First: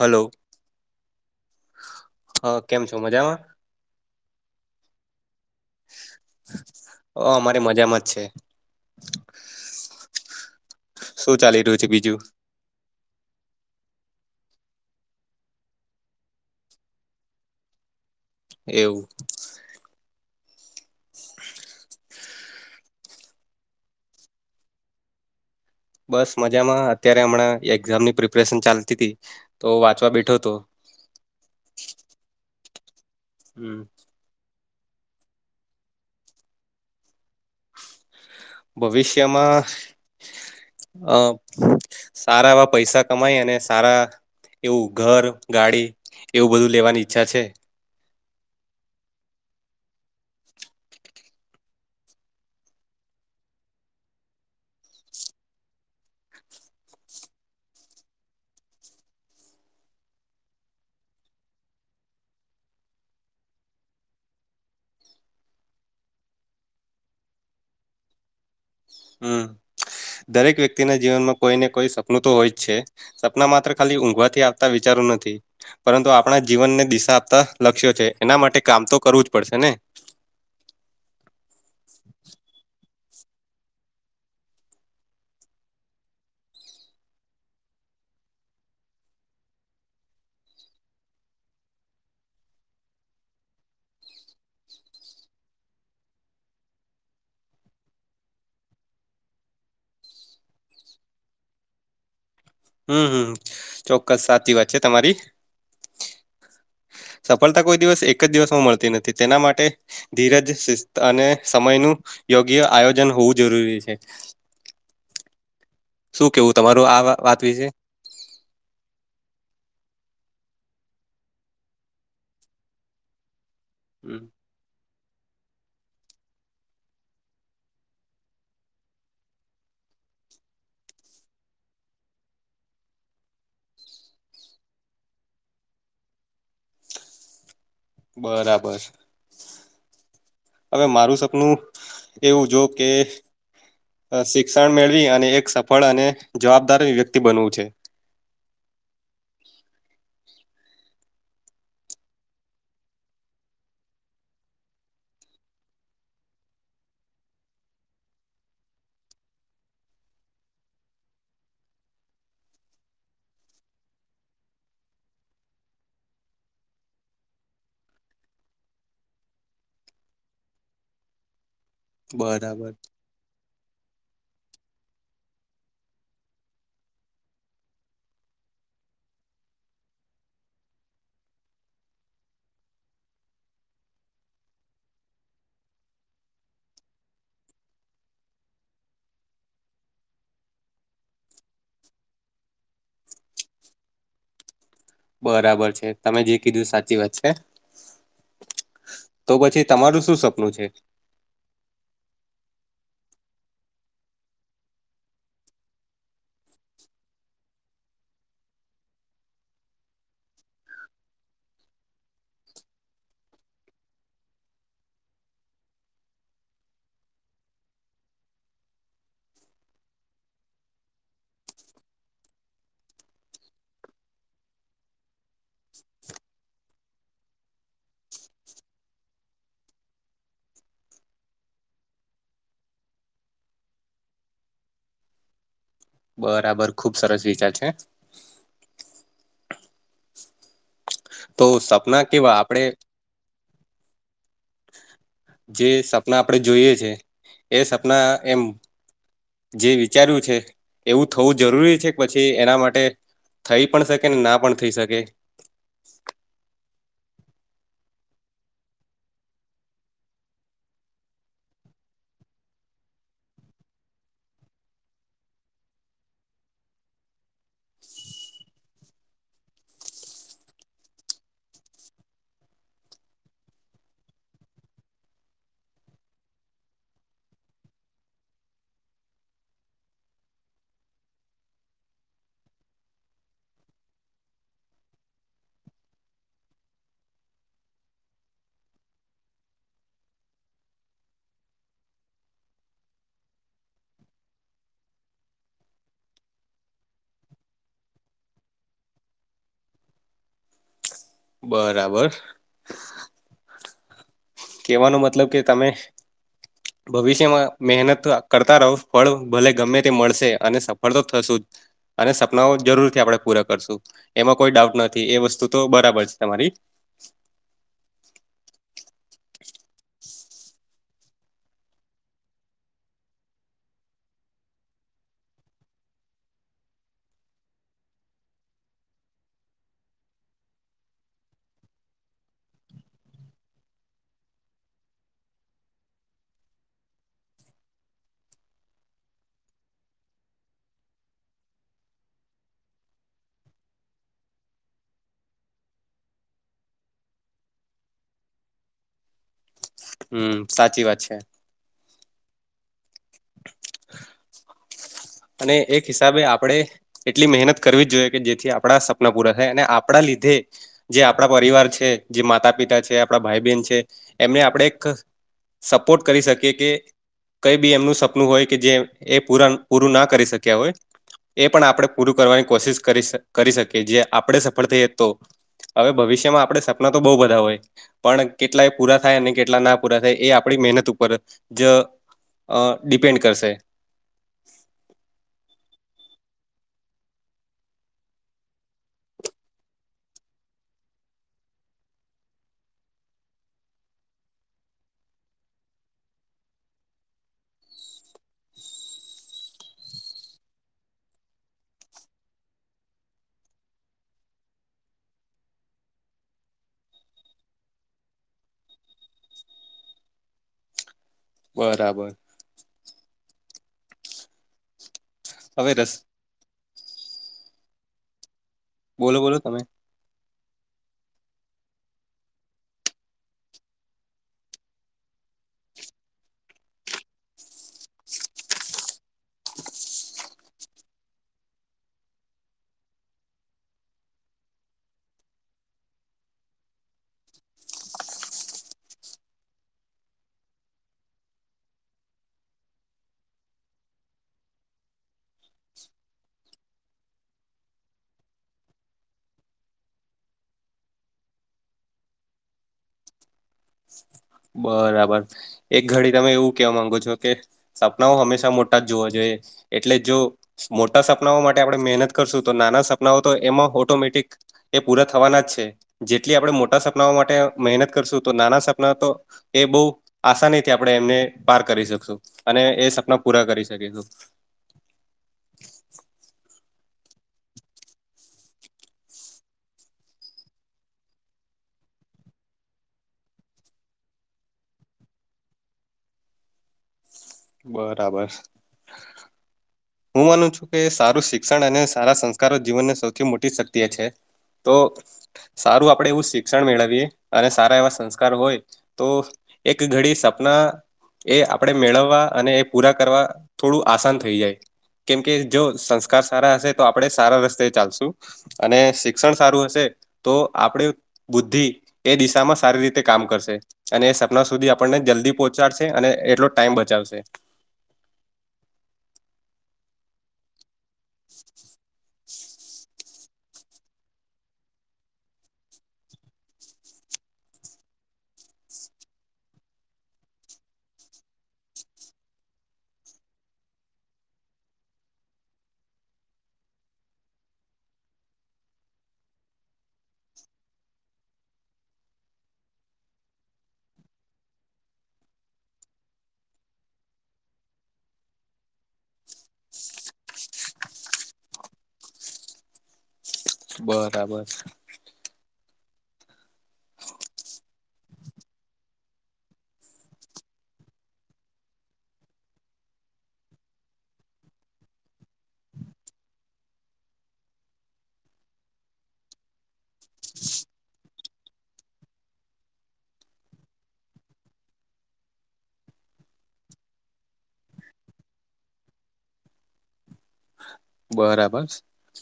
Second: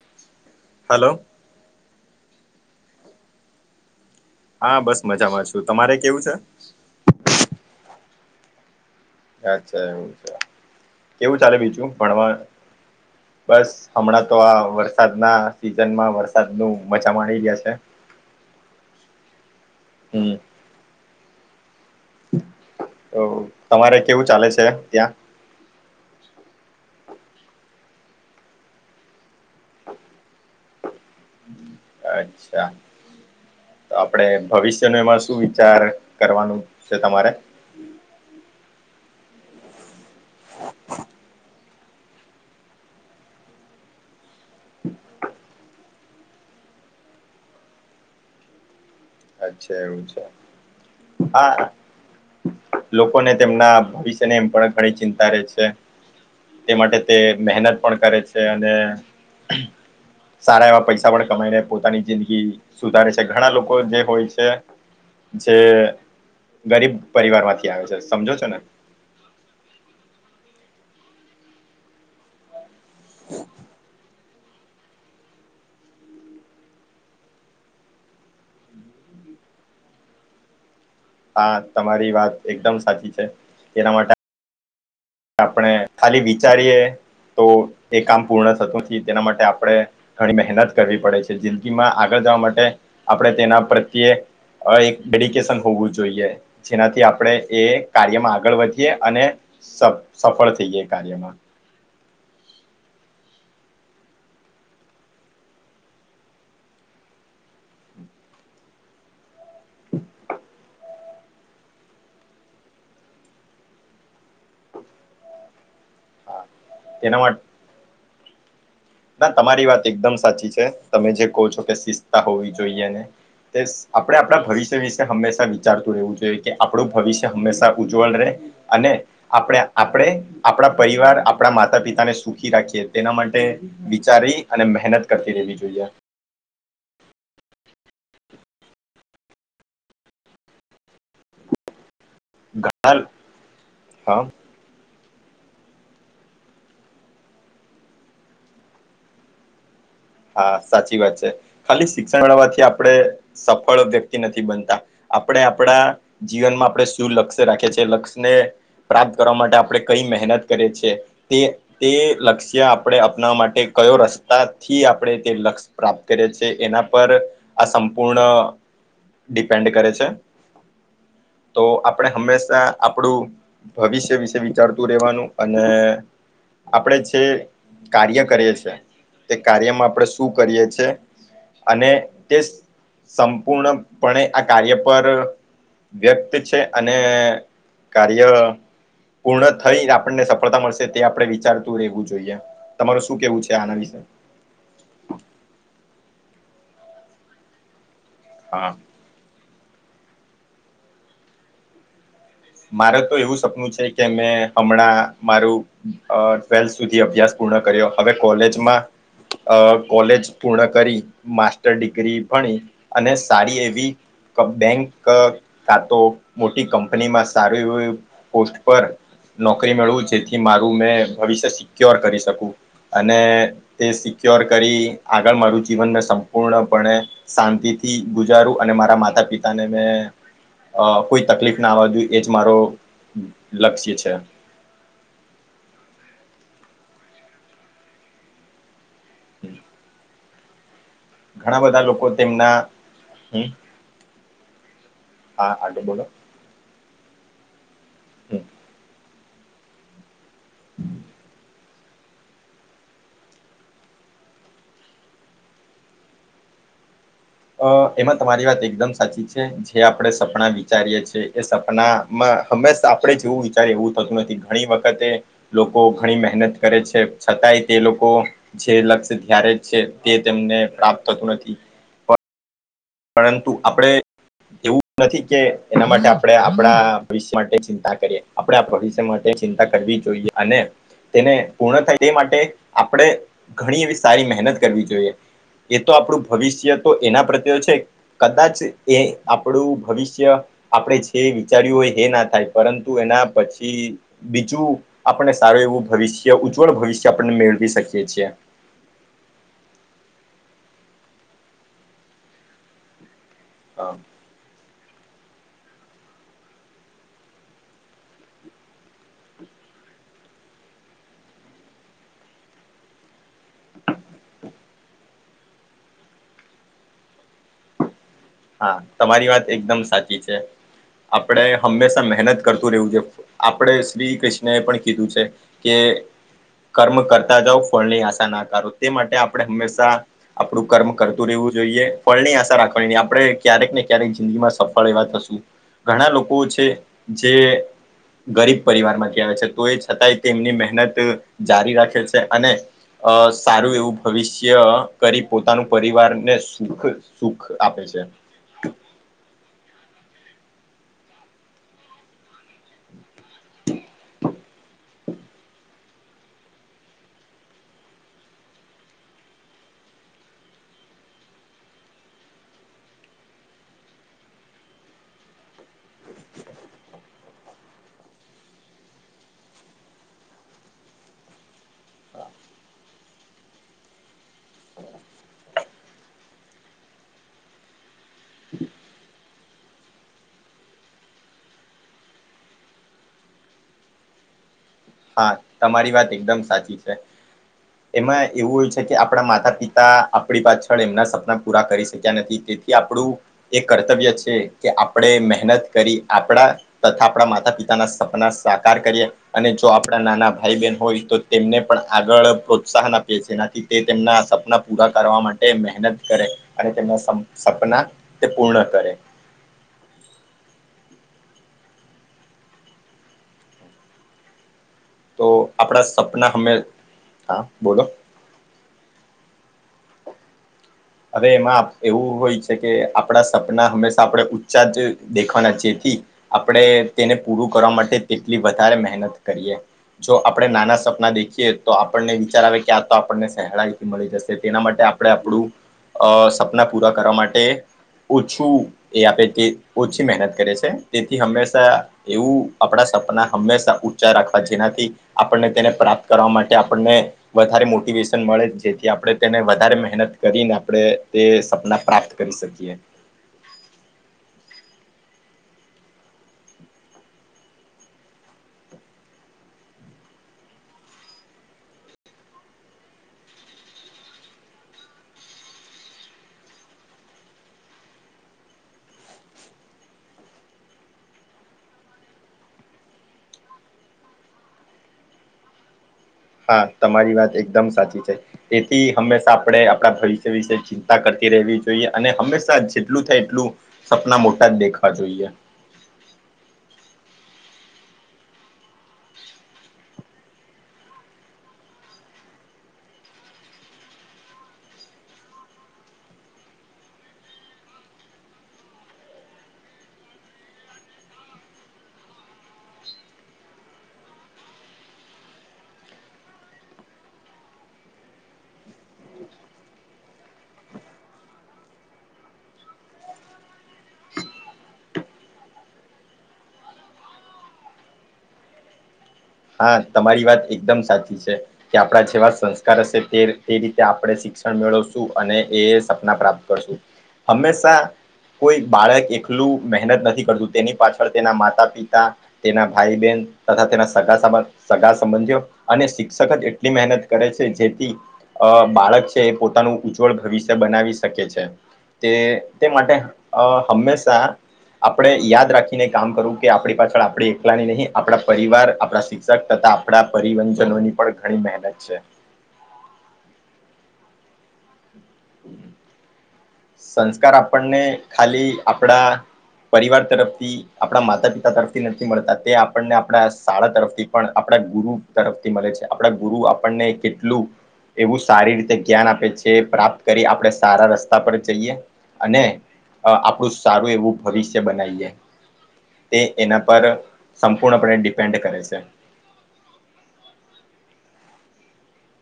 Hello, hello હ કેમ છો મજામાં? હા, બસ મજામાં છું તમારે કેવું છે? અહ અમારે મજામાં જ છે. અચ્છા એઉ છે શું કેવું ચાલે ચાલી રહ્યું છે બીજું ભણવા બસ હમણાં તો આ વરસાદના સીઝનમાં વરસાદનું મજા માણી રહયા છે. એવું હમ [unintelligible] ઓહ તમારે કેવું ચાલે છે ત્યાં બસ મજામાં અત્યારે હમણાં એક્ઝામની પ્રિપેરેશન ચાલતી હતી તો વાંચવા બેઠો હતો અચ્છા હમ તો આપડે ભવિષ્યનો એમાં શું વિચાર કરવાનું છે તમારે ભવિષ્યમાં આહ સારા એવા પૈસા કમાય અને સારા એવું ઘર ગાડી એવું બધું લેવાની ઈચ્છા છે અચ્છા એવું છે હા લોકોને તેમના ભવિષ્યને એમ પણ ઘણી ચિંતા રે છે તે માટે તે મહેનત પણ કરે છે અને સારા એવા પૈસા પણ કમાઈને પોતાની જિંદગી સુધારે છે ઘણા લોકો જે હોય છે જે ગરીબ પરિવાર માંથી આવે છે સમજો છો ને હમ દરેક વ્યક્તિના જીવનમાં કોઈ ને કોઈ સપનું તો હોય જ છે સપના માત્ર ખાલી ઊંઘવાથી આપતા વિચારો નથી પરંતુ આપણા જીવનને દિશા આપતા લક્ષ્યો છે એના માટે કામ તો કરવું જ પડશે ને હા તમારી વાત એકદમ સાચી છે એના માટે આપણે ખાલી વિચારીએ તો એ કામ પૂર્ણ થતું નથી તેના માટે આપણે ઘણી મહેનત કરવી પડે છે જિંદગીમાં આગળ જવા માટે આપણે તેના પ્રત્યે અ એક ડેડિકેશન હોવું જોઈએ જેનાથી આપણે એ કાર્યમાં આગળ વધીએ અને સ-સફળ થઈ જય કાર્યમાં હમ હમ ચોક્કસ સાચી વાત છે તમારી સફળતા કોઈ દિવસ એક જ દિવસમાં મળતી નથી તેના માટે ધીરજ શિસ્ત અને સમયનું યોગ્ય આયોજન હોવું જરૂરી છે શું કેવું તમારું આ તેના માટે વાત વિશે ના તમારી વાત એકદમ સાચી છે તમે જે કહો છો કે શિસ્તતા હોવી જોઈએ અને [unintelligible] આપણે હમ, આપણા ભવિષ્ય વિશે હંમેશા વિચારતું રહેવું જોઈએ કે આપણું ભવિષ્ય હંમેશા ઉજ્જવલ રહે અને આપડે આપડે આપણા પરિવાર આપણા માતા પિતાને સુખી રાખીએ તેના માટે વિચારી અને મહેનત કરતી રહેવી જોઈએ. બરાબર હવે મારું સપનું એવું જો કે ઘણા હા [unintelligible] શિક્ષણ મેળવી અને એક સફળ અને જવાબદાર વ્યક્તિ બનવું છે હા સાચી વાત છે ખાલી શિક્ષણ મેળવાથી આપણે સફળ વ્યક્તિ નથી બનતા આપણે આપણા જીવનમાં આપણે શું લક્ષ્ય રાખીએ છીએ લક્ષ્યને પ્રાપ્ત કરવા માટે આપણે કઈ મહેનત કરીએ છીએ તે તે લક્ષ્ય આપણે અપનાવા માટે કયો રસ્તાથી આ આપણે તે લક્ષ્ય પ્રાપ્ત કરીએ છીએ એના પર આ સંપૂર્ણ ડિપેન્ડ કરે છે તો આપણે હંમેશા બરાબર આપણું ભવિષ્ય વિશે વિચારતું રેવાનું અને આપણે જે કાર્ય કરીએ છે એ તે કાર્યમાં આપણે શું કરીએ છે અને તે સંપૂર્ણપણે આ કાર્ય પર વ્યક્ત છે અને કાર્ય પૂર્ણ થઈને આપણને સફળતા મળશે તે આપણે વિચારતું રહેેવું જોઈએ તમાર શું કેવું છે આના વિશે બરાબર છે તમે જે કીધું સાચી વાત છે હા તો પછી તમારુ શું સપનું છે મારે તો એવું સપનું છે કે મેં હમણાં મારું અ ટ્વેલ્થ સુધી અભ્યાસ પૂર્ણ કર્યો હવે કોલેજમાં અ કોલેજ પૂર્ણ કરી માસ્ટર ડિગ્રી ભણી અને સારી એવી ક બેંક ખાતો મોટી કંપનીમાં સ સારું એવું એ પોસ્ટ પર નોકરી મળવું જેથી મારું મેં ભવિષ્ય સિક્યોર કરી શકું અને તે સિક્યોર કરી આગળ મારું જીવનને સંપૂર્ણપણે શાંતિ થી ગુજારું અને મારા માતા પિતા ને મેં અ કોઈ તકલીફ ના આવવા દ એજ મારો લક્ષ્ય છે. બરાબર ખુબ સરસ વિચાર છે [inaudible] તો ઘણા બધા સપના લોકો કેવા તેમના આપણે હ જે બોલો સપના આપણેે જોઈએ છે એ સપના હ એમ જે વિચાર્યું છે એવું થવું જરૂરી છે પછી એના માટે થઈ પણ સકે ને ના પણ થઈ સકે અ એમાં તમારી વાત એકદમ સાચી છે જે આપણે સપણા વિચારીએ છે એ સપના હંમેશા આપણે જેવું વિચારિયે એવું થતું નથી ઘણી વખતે લોકો ઘણી મહેનત કરે છે છતાંય તે લોકો જે લક્ષ્ય ધ્યારે છે તે તેમને પ્રાપ્ત થતું નથી પરંતુ આપણે એવું નથી કે એના માટે આપણે આપણા ભવિષ્ય માટે ચિંતા કરીએ આપડણે આ ભવિષ્ય માટે ચિંતા કરવી જોઈએ અને તેને પૂર્ણ થાય તે માટે આપણે ઘણી એવી સારી મહેનત કરવી જોઈએ એ તો આપણું ભવિષ્ય તો એના પ્રત્ય છે કદાચ્ચ એ આપણું ભવિષ્ય આપણે જે વિચાર્યું હોય એ ના થાય પરંતુ એના પછી બીજું આપણને સારું એવું ભવિષ્ય ઉજ્જવળ ભવિષ્ય આપણને મેળવી શકીએ છીએ બરાબર હા કેહવાનો મતલબ કે તમે ભવિષ્યમાં મહેનત કરતા રહો ફળ ભલે ગમે તે મળસે અને સફળ તો થસુ જ અને સપનાઓ જરૂરથી આપણે પૂરા કરસું એમાં કોઈ ડાઉટ નથી એ વસ્તુ તો બરાબર સે તમારી હા તમારી વાત એકદમ સાચી છે આપડે હંમેશા મહેનત કરતું રહેવું જો આપડે શ્રી કૃષ્ણ એ પણ કીધું છે કે કર્મ કરતા જઓ ફળની આસા ના કરો તે માટે આપણે હંમેસા આપડું કર્મ કરતું રહેવું જોઈએ ફળ ની આસા રાખવાની નઈ આપણે ક્યારેક ને ક્યારેક જિંદગીમાં સફળ એવા થસુ ઘણા લોકો છે જે ગરીબ પરિવાર માંથી આવે છે તો એ છતાંય તેમની મહેનત જારી રાખે છે અને અ સારું એવું ભવિષ્ય કરી પોતાનું પરિવારને સુખ સુખ આપે છે હમ્મ સાચી વાત છે. અને એક હિસાબે આપડે એટલી મહેનત કરવી જ જોઈએ કે જેથી આપણા સપના પૂરા થાય અને આપણા લીધે જે આપણા પરિવાર છે જે માતા પિતા છે આપણા ભાઈ બહેન છે એમને આપણે એક સપોર્ટ કરી શકી કે કઈ બી એમનું સપ નું હોય જે એ પુરા પૂરું ના કરી શક્યા હોય એ પણ આપણે પૂરું કરવાની કોશિશ કરી કરી શકીએ જે આપણે સફળ થઈએ તો હવે ભવિષ્યમાં આપડે સપના તો બહુ બધા હોય પણ કેટલા એ પૂરા થાય અને કેટલા ના પૂરા થાય એ આપણી મહેનત ઉપર જ અ ડિપેન્ડ કરશે હા તમારી વાત એકદમ સાચી છે. એમાં એવું હોય છે કે આપણા માતા પિતા આપણી પાછળ એમના સપના પૂરા કરી શક્યા નથી કે કે આપણું એ કર્તવ્ય છે કે આપણે મહેનત કરી આપડા તથા આપણા માતા પિતાના સપના સાકાર કરીએ અને જો આપણા નાના ભાઈ બહેન હોય તો તેમને પણ આગળ પ્રોત્સાહન આપીએ છી એનાથી તે તેમના સપના પૂરા કરવા માટે મહેનત કરે અને તેમના સમ સપના તે પૂર્ણ કરે. બરાબર તો હવે આપડા રસ સપના હમે હા બોલો બોલો બોલો તમે હવે એમાં એવું હોય છે કે આપણા સપના હંમેશા આપણે ઊંચા જ દેખવાના જેથી આપણે તેને પૂરું કરવા માટે તેટલી વધારે મહેનત કરીએ જો આપણે નાના સપના દેખીએ તો આપણને વિચાર આવે કે આ તો આપણને સહેલાાઈથી મળી જશે તેના માટે આપ આપડે આપણું અહ સપના પૂરા કરવા માટે ઓછું એ આપે તે ઓછી મહેનત કરે છે તેથી હંમેશા એવું આપણા સપના હંમેશા ઊંચા રાખવા જેનાથી આપણને તેને પ્રાપ્ત કરવા માટે આપણને વધારે મોટિવેશન મળે જેથી આપણે તેને વધારે મહેનત કરીના આપડે તે સપના પ્રાપ્ત કરી શકીએ. બરાબર એક ઘડી તમે એવું કેવા માંગો છો કે સપનાઓ હંમેશા મોટા જ જોવા જોઈએ. એટલે જો મોટા સપનાઓ માટે આપણે મહેનત કરશું તો નાના સપનાઓ તો એમાં ઓટોમેટિક એ પૂરા થવાના જ છે જેટલી આપણે મોટા સપનાઓ માટે મહેનત કરશું તો નાના સપના તો એ બહુ આસાનીથી આપણે એમને પાર કરી શકશું. અને એ સપના પૂરા કરી શકીશું. હા તમારી વાત એકદમ સાચી છે. તેથી હંમેશા આપણે આપણા ભવિષ્ય વિશે ચિંતા કરતી રહેવી જોઈએ અને હંમેશા જેટલું થાય એટલું સપના મોટા જ દેખવા જોઈએ. બરાબર. હું માનું છું કે સારું શિક્ષણ અને સારા સંસ્કારો જીવનની સૌથી મોટી શક્તિએ છે. તો સારું આપણે એવું શિક્ષણ મેળવીએ અને સારા એવા સંસ્કાર હોય તો એક ઘડી સપના એ આપણેે મેળવવા અને એ પૂરા કરવા થોડું આસાન થઈ જાય કેમકે જો સંસ્કાર સારા હશે તો આપણેે સારા રસ્તે ચાલશુ. અને શિક્ષણ સારું હશે તો આપણે બુદ્ધિ એ દિશામાં સારી રીતે કામ કરશે અને એ સપના સુધી આપણને જલ્દી પહોંચાડશે અને એટલો ટાઈમ બચાવશે હા તમારી વાત એકદમ સાચી છે, કે આપડા જેવા સંસ કાર હશે તે રીતે આપણે શિક્ષણ મેળવશું અને એ સપના પ્રાપ્ત કરશું હંમેશા. કોઈ બાળક એકલું મહેનત નથી કરતું તેની પાછળ તેના માતા પિતા તેના ભાઈ બહેન તથા તેના સગા સબ સગા સંબંધીઓ અને શિક્ષક જ એટલી મહેનત કરે છે, જેથી અ બાળક છે, એ પોતાનું ઉજ્જવળ ભવિષ્ય બનાવી શકે છે. તે તે માટે અ હંમેશા આપણે યાદ રાખીને કામ કરવું કે આપણી પાછળ આપણી એકલાની નહી આપણા પરિવાર આપણા શિક્ષક તથા આપણા પરિવનજનોની પણ ઘણી મહેનત છે. બરાબર. [inaudible] સંસ્કાર આપણને ખાલી આપડા પરિવાર તરફથી આપણા માતા પિતા તરફથી નથી મળતા તે આપણને આપણા શાળા તરફથી પણ આપણા ગુરુ તરફથી મલે છે, આપડા ગુરુ આપણને કેટલું એવું સારી રીતે જ્ઞાન આપે છે, પ્રા કરી આપણે સારા રસ તા પર જઈએ અને અ આપણું સારું એવું ભવિષ્ય બનાવીએ તે એના પર સંપૂર્ણપણે ડિપેન્ડ કરે છે. બરાબર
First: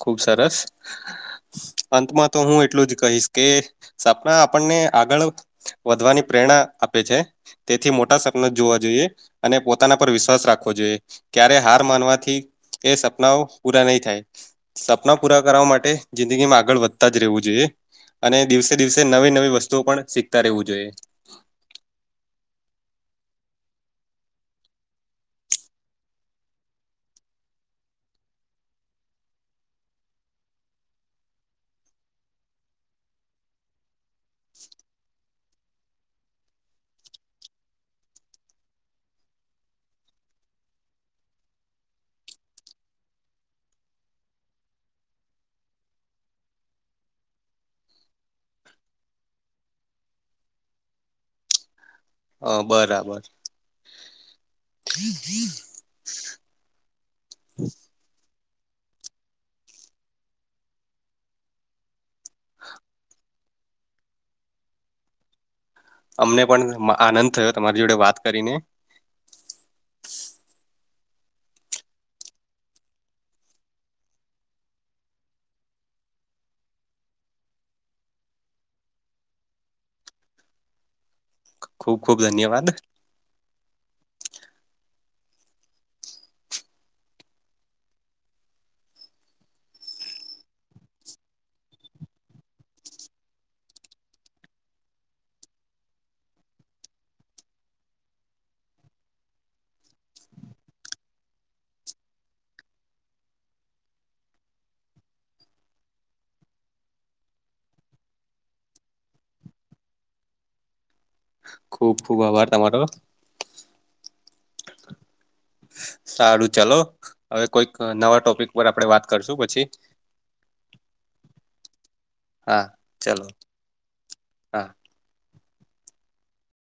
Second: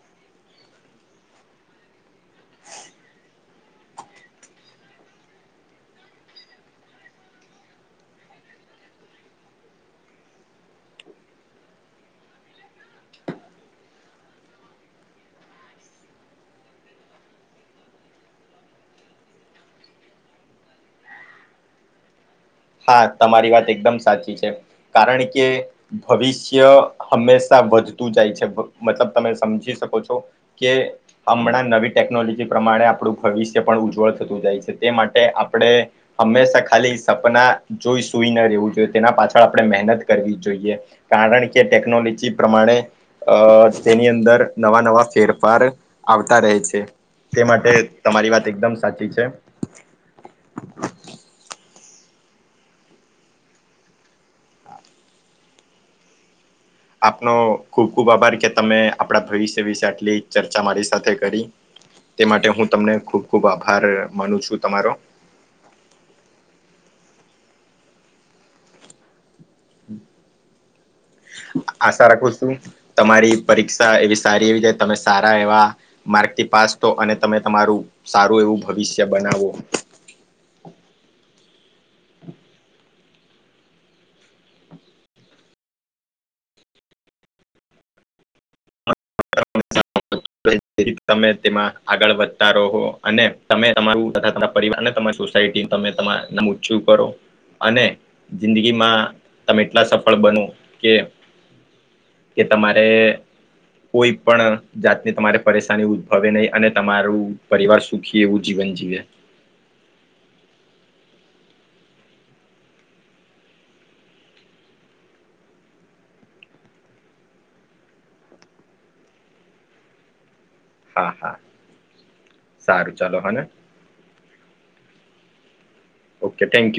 ખુબ સરસ અંતમાં તો હું એટલું જ કહીશ કે સપના આપણને આગળ વધવાની પ્રેરણા આપે છે. તેથી મોટા સપના જોવા જોઈએ અને પોતાના પર વિશ્વાસ રાખવો જોઈએ ક્યારે હાર માનવાથી એ સપનાઓ પૂરા નહી થાય સપના પૂરા કરવા માટે જિંદગીમાં આગળ વધતા જ રહેવું જોઈએ. અને દિવસે દિવસે નવી નવી વસ્તુઓ પણ શીખતા રહેવું જોઈએ હા તમારી વાત એકદમ સાચી છે, કારણ કે ભવિષ્ય હંમેશા વધતું જાય છે, મતલબ તમે સમજી શકો છો કે અમણાં નવી ટેકનોલોજી પ્રમાણે આપણું ભવિષ્ય પણ ઉજ્જવળ થતું જાય છે, તે માટે આપણે હંમેશા ખાલી સપના જોઈ સુઈ ન રહેવું જોઈએ તેના પાછળ આપણે મહેનત કરવી જોઈએ. કારણ કે ટેકનોલોજી પ્રમાણે અ તેની અંદર નવા નવા ફેરફાર આવતા રહે છે. તે માટે તમારી વાત એકદમ સાચી છે. અ બરાબર આપનો ખૂબ ખૂબ આભાર કે તમે આપણા ભવિષ્ય વિશે આટલી ચર્ચા મારી સાથે કરી [inaudible] તે માટે હું તમને ખૂબ ખૂબ આભાર માનું છું તમારો અમને પણ આનંદ થયો તમારી જોડે વાત કરીને આશા રાખું છું તમારી પરીક્ષા એવી સારી એવી જાય તમે સારા એવા માર્કથી પાસ તો અને તમે તમારું સારું એવું ભવિષ્ય બનાવો ખૂબ ખુબ ધન્યવાદ [inaudible] [unintelligible] તમે તેમાં આગળ વધતા રહો અને તમે તમારું તથા તમારા પરિવાર ને [unintelligible] [unintelligible] તમે તમા છું કરો અને જિંદગીમાં તમે એટલા સફળ બનો કે કે તમારે કોઈ પણ જાતને તમારે પરેશાની ઉદ્ભવે નહીં અને તમારું પરિવાર સુખી એવું જીવન જીવે ખુબ ખુબ આભાર તમારો સારું ચાલો હવે કોઈક નવા ટોપિક પર આપડે વાત કરશું પછી હા હા હા સારું ચાલો ચલો હને હા ઓકે થેન્કયુ